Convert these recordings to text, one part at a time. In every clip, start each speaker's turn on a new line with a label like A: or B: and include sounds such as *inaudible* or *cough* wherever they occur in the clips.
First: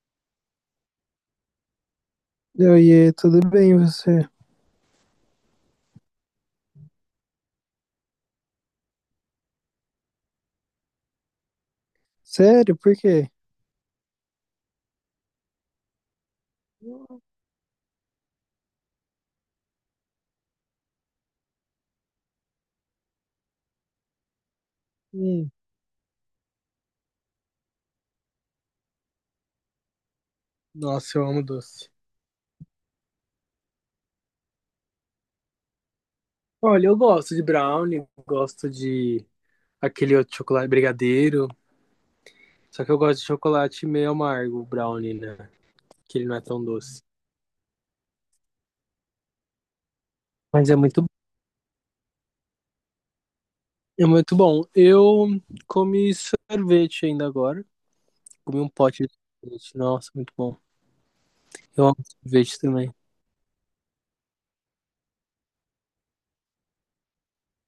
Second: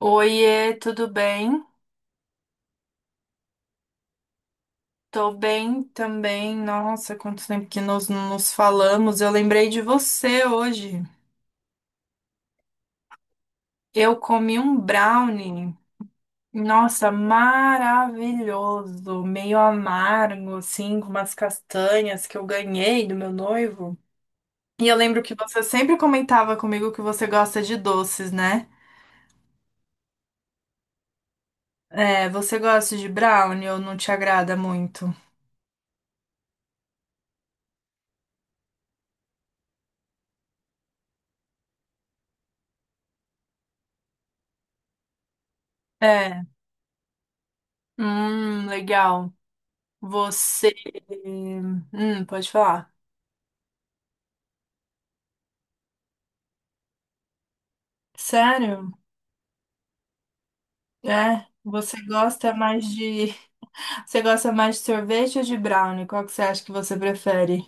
A: Oiê, tudo bem?
B: Oiê, tudo bem e você?
A: Tô bem também. Nossa, quanto tempo que nós não nos falamos. Eu lembrei de você hoje.
B: Sério, por quê?
A: Eu comi um brownie. Nossa, maravilhoso, meio amargo, assim, com umas castanhas que eu ganhei do meu noivo. E eu lembro que
B: Hum,
A: você sempre comentava comigo que você gosta de doces, né?
B: nossa, eu amo doce.
A: É, você gosta de brownie ou não te agrada muito?
B: Olha, eu gosto de brownie, gosto de aquele outro chocolate brigadeiro. Só que eu gosto de chocolate meio amargo, brownie, né? Que ele não é
A: É.
B: tão doce.
A: Legal.
B: Mas
A: Você.
B: é muito...
A: Pode falar.
B: É muito bom. Eu comi sorvete ainda agora. Comi um
A: Sério?
B: pote de sorvete. Nossa, muito bom.
A: É?
B: Eu
A: Você
B: amo
A: gosta
B: sorvete
A: mais
B: também.
A: de. *laughs* Você gosta mais de sorvete ou de brownie? Qual que você acha que você prefere?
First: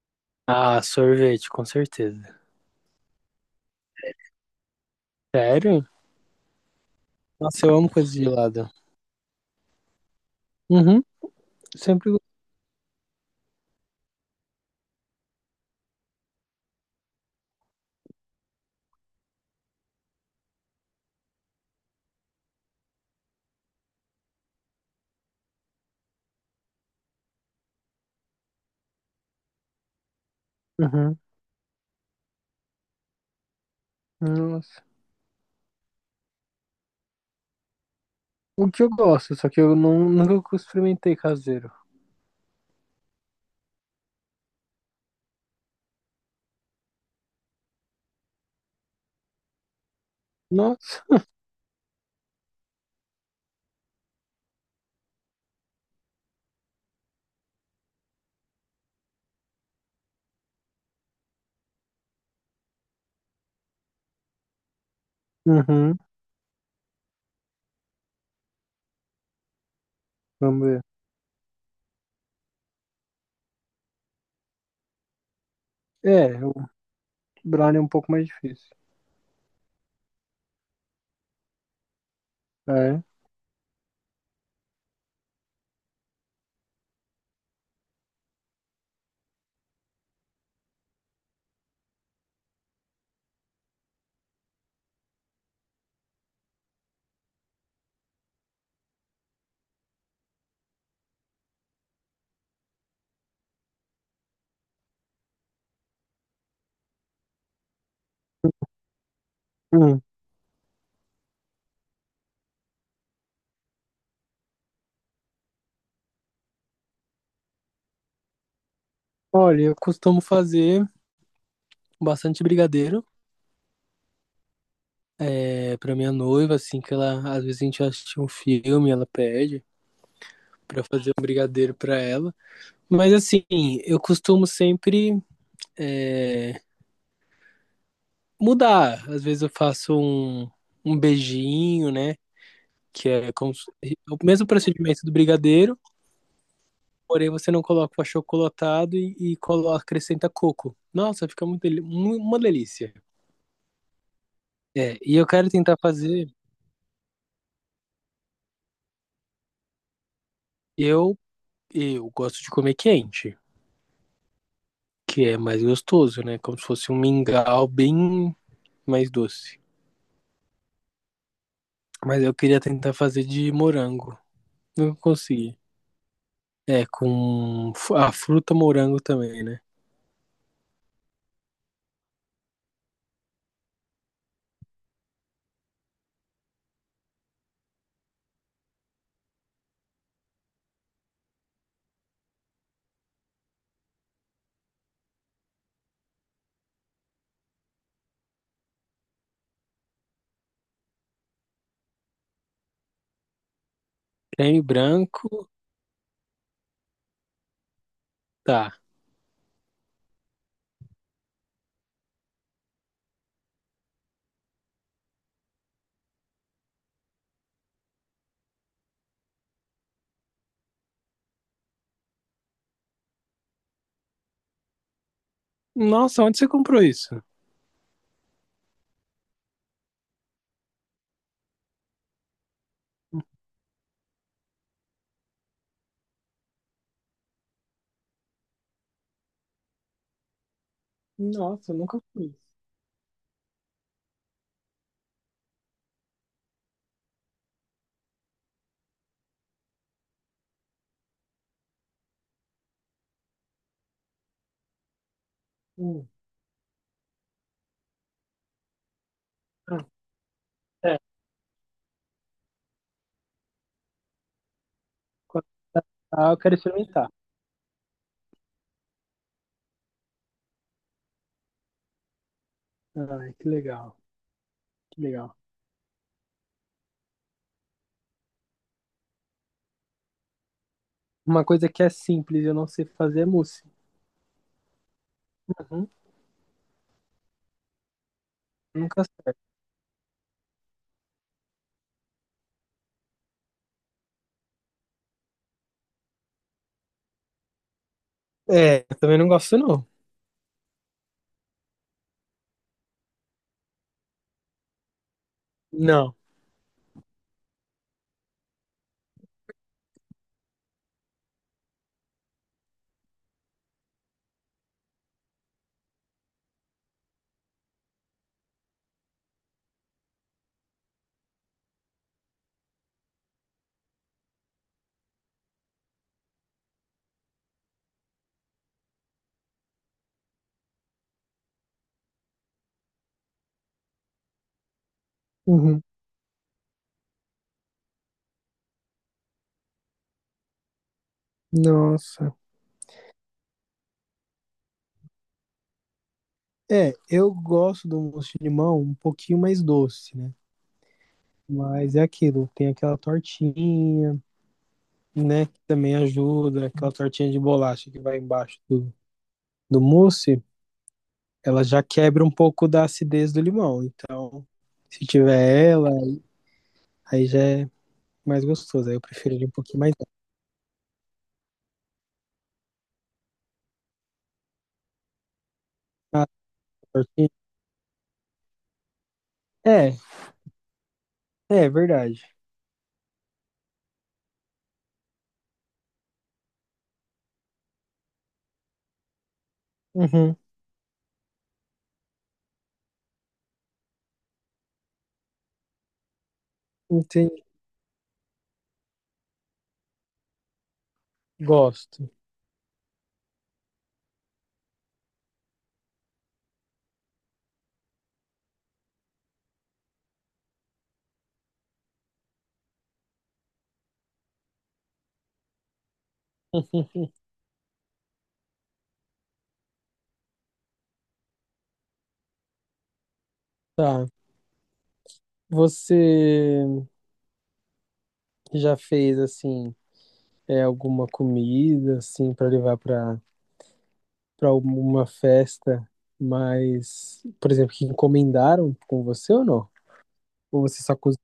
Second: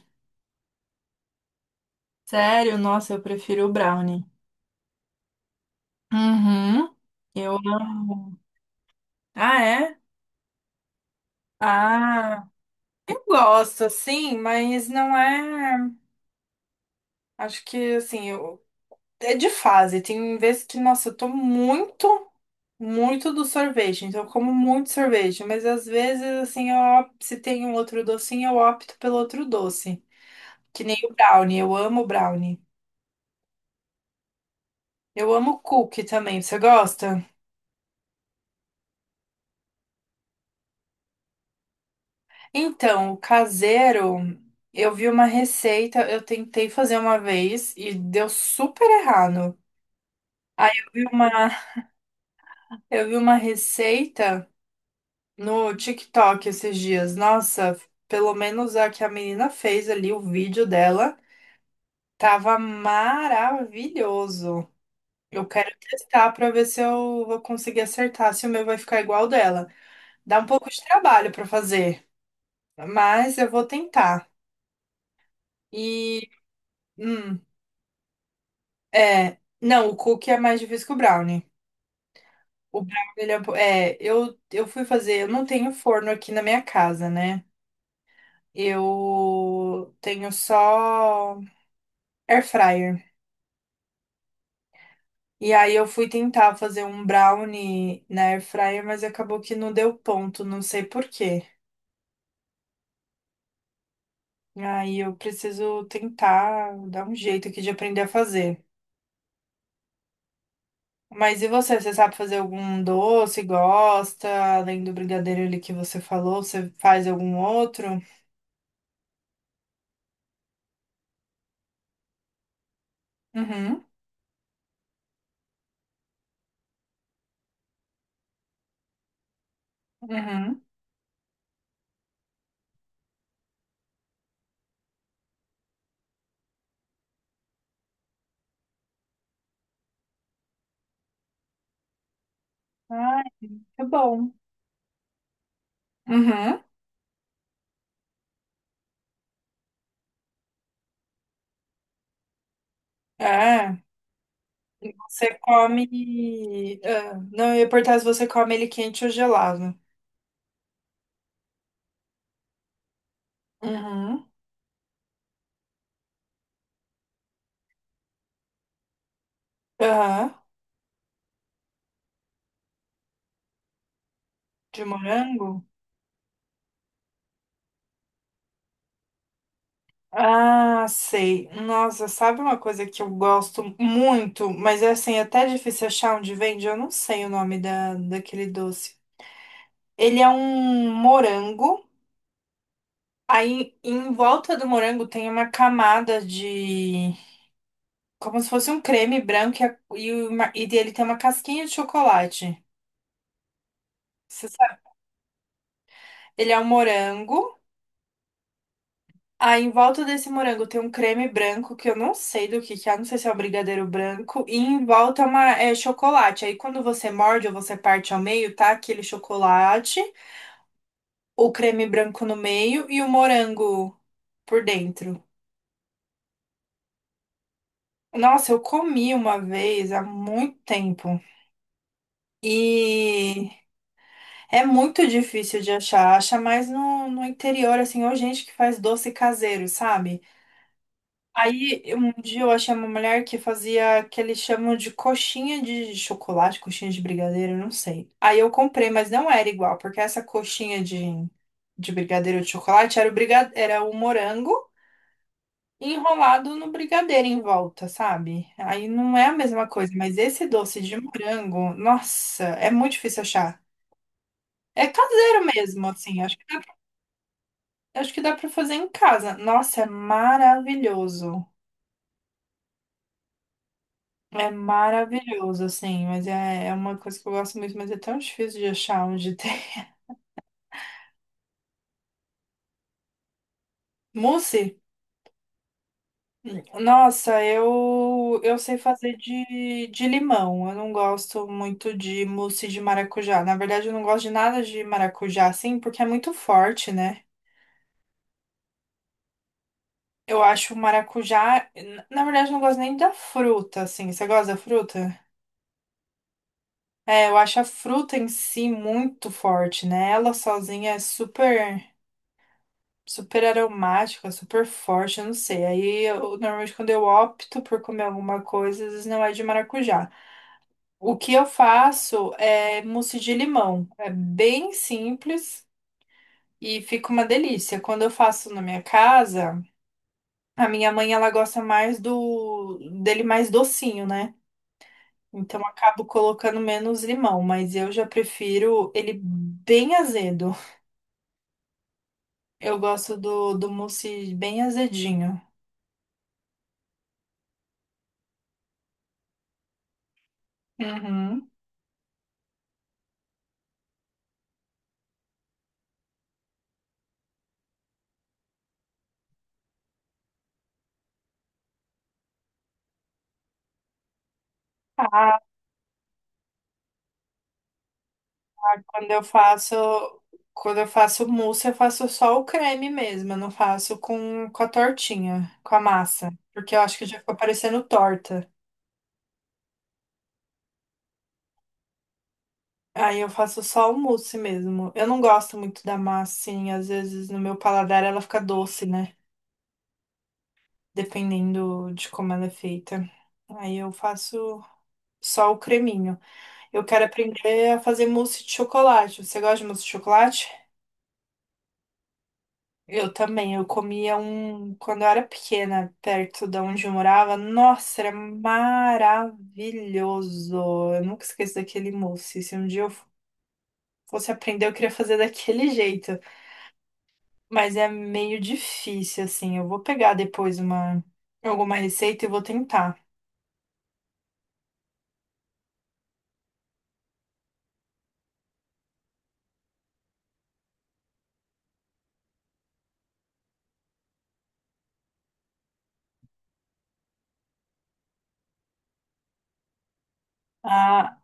B: Ah, sorvete, com certeza.
A: Sério? Nossa, eu prefiro o brownie.
B: Sério?
A: Uhum. Eu
B: Nossa, eu amo coisa de
A: amo.
B: gelada.
A: Ah, é?
B: Uhum, sempre.
A: Ah, eu gosto, assim, mas não é. Acho que, assim, eu é de fase. Tem vezes que, nossa, eu tô muito, muito do sorvete. Então, eu como muito sorvete. Mas às vezes, assim, eu, se tem um outro docinho, eu opto pelo outro doce. Que nem o
B: Uhum.
A: brownie. Eu amo brownie.
B: Nossa.
A: Eu amo cookie também. Você gosta?
B: O que eu gosto, só que eu não, nunca experimentei caseiro.
A: Então, o caseiro, eu vi uma receita, eu tentei fazer uma vez e deu super errado. Aí eu vi
B: Nossa.
A: uma, *laughs* eu vi uma receita no TikTok esses dias. Nossa, pelo menos a que a menina fez ali, o vídeo dela, tava maravilhoso. Eu quero
B: Uhum.
A: testar pra ver se eu vou conseguir acertar, se o meu vai ficar igual ao dela. Dá um
B: Vamos
A: pouco
B: ver.
A: de trabalho pra fazer, mas eu vou tentar. E,
B: É, o
A: hum,
B: brownie é um pouco mais difícil.
A: é, não, o cookie é mais difícil que o brownie. O brownie,
B: É.
A: ele é, é, eu fui fazer, eu não tenho forno aqui na minha casa, né? Eu tenho só air fryer. E aí eu fui tentar fazer um brownie na air fryer, mas acabou que não deu ponto, não sei por quê. Aí eu preciso tentar dar um jeito aqui de aprender a fazer.
B: Hum.
A: Mas e você? Você sabe fazer algum doce? Gosta? Além do brigadeiro ali que você falou, você faz algum outro?
B: Olha, eu costumo fazer bastante brigadeiro.
A: Uhum,
B: É, pra minha noiva, assim, que ela às vezes a gente assiste um filme, ela pede
A: uhum.
B: pra eu fazer um brigadeiro pra ela. Mas assim, eu costumo sempre é, mudar. Às vezes eu faço um beijinho, né? Que
A: Ai,
B: é como se-
A: é
B: O
A: bom.
B: mesmo procedimento do brigadeiro.
A: Uhum.
B: Porém, você não coloca o achocolatado e coloca, acrescenta coco. Nossa, fica muito, uma delícia.
A: É,
B: É, e eu
A: você
B: quero tentar fazer.
A: come. Ah, não, eu ia perguntar se você come ele quente ou gelado.
B: Eu, eu gosto de comer quente,
A: Uhum.
B: que é mais gostoso, né? Como se fosse um mingau bem mais doce.
A: Aham.
B: Mas eu queria tentar fazer de morango.
A: De
B: Não
A: morango?
B: consegui. É, com a fruta morango também, né?
A: Ah, sei. Nossa, sabe uma coisa que eu gosto muito, mas é assim, é até difícil achar onde vende? Eu não sei o nome daquele doce. Ele é um morango, aí em volta do morango tem uma camada de. Como se fosse um creme branco e ele tem uma casquinha de chocolate. Você
B: Creme
A: sabe?
B: branco,
A: Ele é um morango.
B: tá.
A: Aí em volta desse morango tem um creme branco que eu não sei do que é, não sei se é o brigadeiro branco, e em volta é uma, é chocolate. Aí quando você morde ou você parte ao meio, tá aquele chocolate, o creme branco no meio e o morango por dentro.
B: Nossa, onde você comprou isso?
A: Nossa, eu comi uma vez há muito tempo e é muito difícil de achar. Acha mais no interior, assim, ou gente que faz doce caseiro, sabe?
B: Nossa, eu
A: Aí,
B: nunca
A: um
B: fiz.
A: dia eu achei uma mulher que fazia que eles chamam de coxinha de chocolate, coxinha de brigadeiro, eu não sei. Aí eu comprei, mas não era igual, porque essa de brigadeiro de chocolate era era o morango
B: Hum.
A: enrolado no brigadeiro em volta, sabe? Aí não é a mesma
B: Ah,
A: coisa, mas esse doce de
B: é.
A: morango, nossa, é muito difícil achar. É caseiro mesmo, assim,
B: Ah, eu quero experimentar.
A: acho que dá pra fazer em casa. Nossa, é maravilhoso.
B: Ai, que legal,
A: É
B: que legal.
A: maravilhoso, assim, mas é uma coisa que eu gosto muito, mas é tão difícil de achar onde *laughs* tem.
B: Uma coisa que é simples, eu não sei fazer é mousse.
A: Mousse?
B: Uhum.
A: Nossa, eu sei
B: Nunca
A: fazer
B: acerto.
A: de limão. Eu não gosto muito de mousse de maracujá. Na verdade, eu não gosto de nada de maracujá, assim, porque é muito forte, né?
B: É, eu também não gosto, não.
A: Eu acho o maracujá. Na verdade, eu não gosto nem da fruta, assim. Você gosta da fruta?
B: Não.
A: É, eu acho a fruta em si muito forte, né? Ela sozinha é super. Super aromática, super forte, eu não sei. Aí, eu, normalmente, quando eu opto por comer alguma coisa, às vezes não é de maracujá. O que eu faço é mousse de limão. É bem simples e fica uma delícia. Quando eu faço na minha casa, a minha mãe, ela gosta mais do dele mais docinho, né? Então, eu
B: Uhum.
A: acabo colocando menos limão, mas eu já prefiro ele bem azedo.
B: Nossa.
A: Eu gosto do mousse bem azedinho.
B: É, eu gosto do mousse de limão um pouquinho mais doce, né?
A: Uhum.
B: Mas é aquilo, tem aquela tortinha, né? Que também ajuda, aquela tortinha de bolacha que vai embaixo do mousse, ela já quebra um pouco da acidez do limão. Então, se tiver ela, aí já é mais gostoso. Aí eu
A: Quando eu
B: prefiro ele um
A: faço,
B: pouquinho mais doce.
A: quando eu faço mousse, eu faço só o creme mesmo, eu não faço com a tortinha, com a
B: Ah,
A: massa, porque eu acho que já
B: tortinha.
A: ficou parecendo torta.
B: É, é verdade.
A: Aí eu faço só o mousse mesmo. Eu não gosto muito da massa, assim, às vezes no meu paladar ela fica doce, né?
B: Uhum,
A: Dependendo de como ela é feita. Aí eu faço só o creminho. Eu quero
B: entendi.
A: aprender a fazer mousse de chocolate. Você gosta de mousse de chocolate?
B: Gosto.
A: Eu também, eu comia um quando eu era pequena, perto de onde eu morava. Nossa, era maravilhoso. Eu nunca esqueço daquele mousse. Se um dia eu fosse aprender, eu queria fazer daquele *laughs* jeito.
B: *laughs*
A: Mas é meio difícil, assim. Eu vou pegar depois uma alguma receita e vou tentar.
B: Tá. Você já fez assim, alguma comida assim para levar para alguma festa, mas, por exemplo, que encomendaram com você ou não? Ou você só
A: Ah,
B: cozinha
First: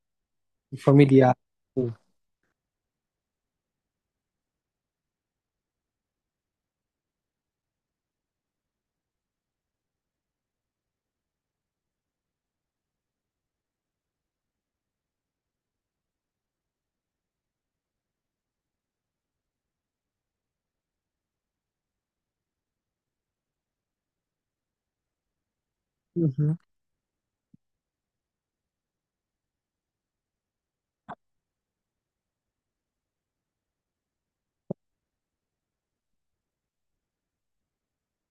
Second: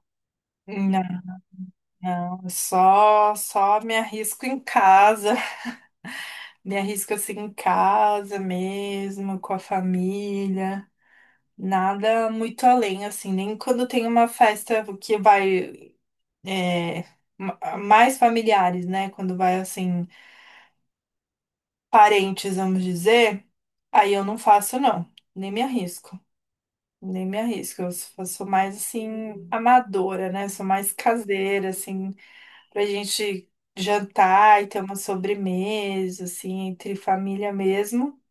A: não,
B: familiar? Assim?
A: não. Só me arrisco em casa. *laughs* Me arrisco assim em casa mesmo, com a família. Nada muito além, assim, nem quando tem uma festa que vai é, mais familiares, né? Quando vai assim, parentes, vamos dizer, aí eu não faço, não, nem me arrisco,
B: Uhum,
A: nem me arrisco. Eu sou mais assim, amadora, né? Sou mais caseira, assim, pra gente jantar e ter uma sobremesa, assim, entre família mesmo.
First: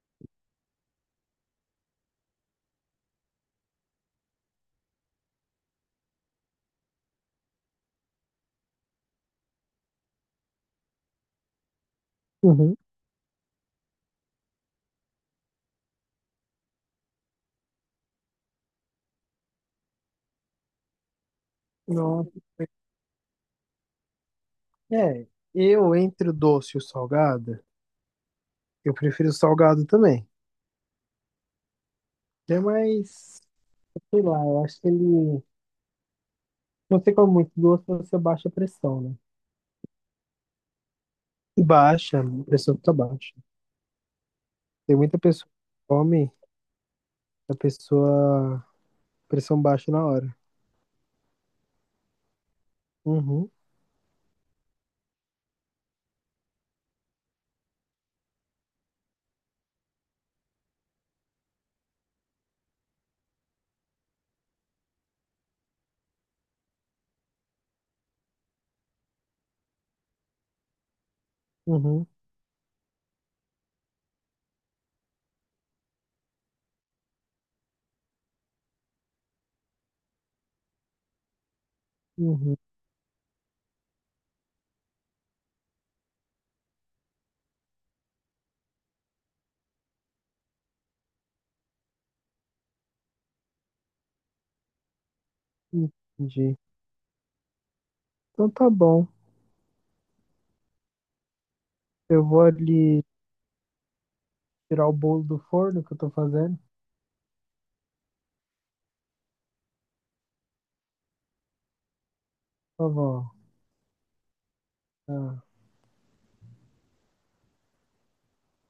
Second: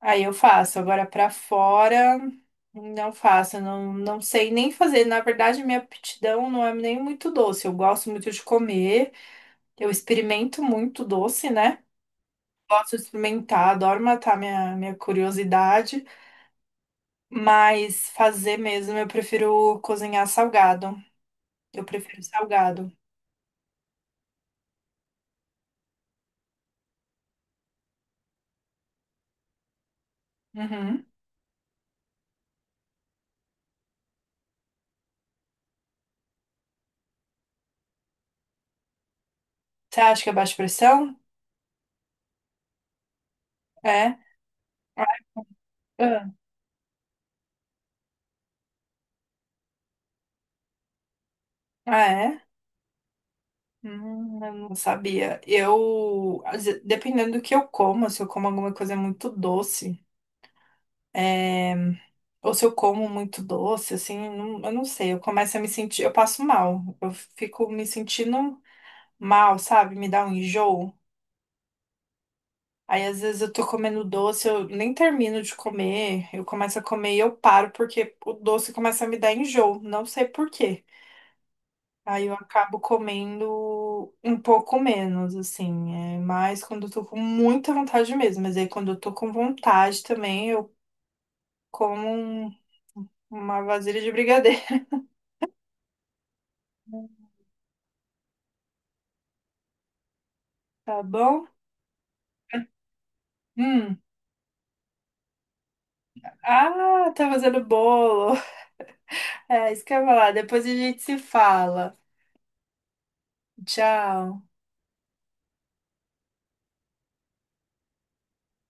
A: Aí eu faço. Agora pra fora, não faço. Não, não sei nem fazer. Na verdade, minha aptidão não é nem muito doce. Eu gosto muito de comer. Eu experimento muito doce, né?
B: uhum.
A: Gosto de experimentar, adoro matar minha curiosidade. Mas fazer mesmo, eu prefiro cozinhar salgado. Eu prefiro
B: Nossa.
A: salgado.
B: É, eu entre o doce e o salgado, eu prefiro o salgado também.
A: Uhum.
B: É mais, sei lá, eu acho que ele... Você come muito doce, você baixa a pressão, né?
A: Você acha que é baixa pressão?
B: E baixa, a pressão fica baixa.
A: É.
B: Tem muita pessoa que
A: Ah,
B: come, a pessoa, pressão baixa na hora.
A: ah, é?
B: Uhum,
A: Eu não sabia. Eu, dependendo do que eu como, se eu como alguma coisa muito doce, é, ou se eu como muito doce, assim, eu não sei, eu começo a me sentir, eu passo mal, eu fico me sentindo mal, sabe? Me dá um enjoo.
B: uhum,
A: Aí, às vezes, eu tô comendo doce, eu nem termino de comer, eu começo a comer e eu paro, porque o doce começa a me dar enjoo, não sei por quê. Aí eu
B: uhum,
A: acabo comendo um pouco menos, assim. É mais quando eu tô com muita vontade mesmo. Mas aí quando eu tô com vontade também, eu como um- uma vasilha de brigadeiro,
B: entendi.
A: *laughs*
B: Então tá bom.
A: tá bom?
B: Eu vou ali
A: Hum.
B: tirar o bolo do forno que eu tô fazendo.
A: Ah, tá fazendo bolo. *laughs* É, isso que eu ia falar. Depois a gente se fala.
B: Por favor.
A: Tchau.
B: Tá.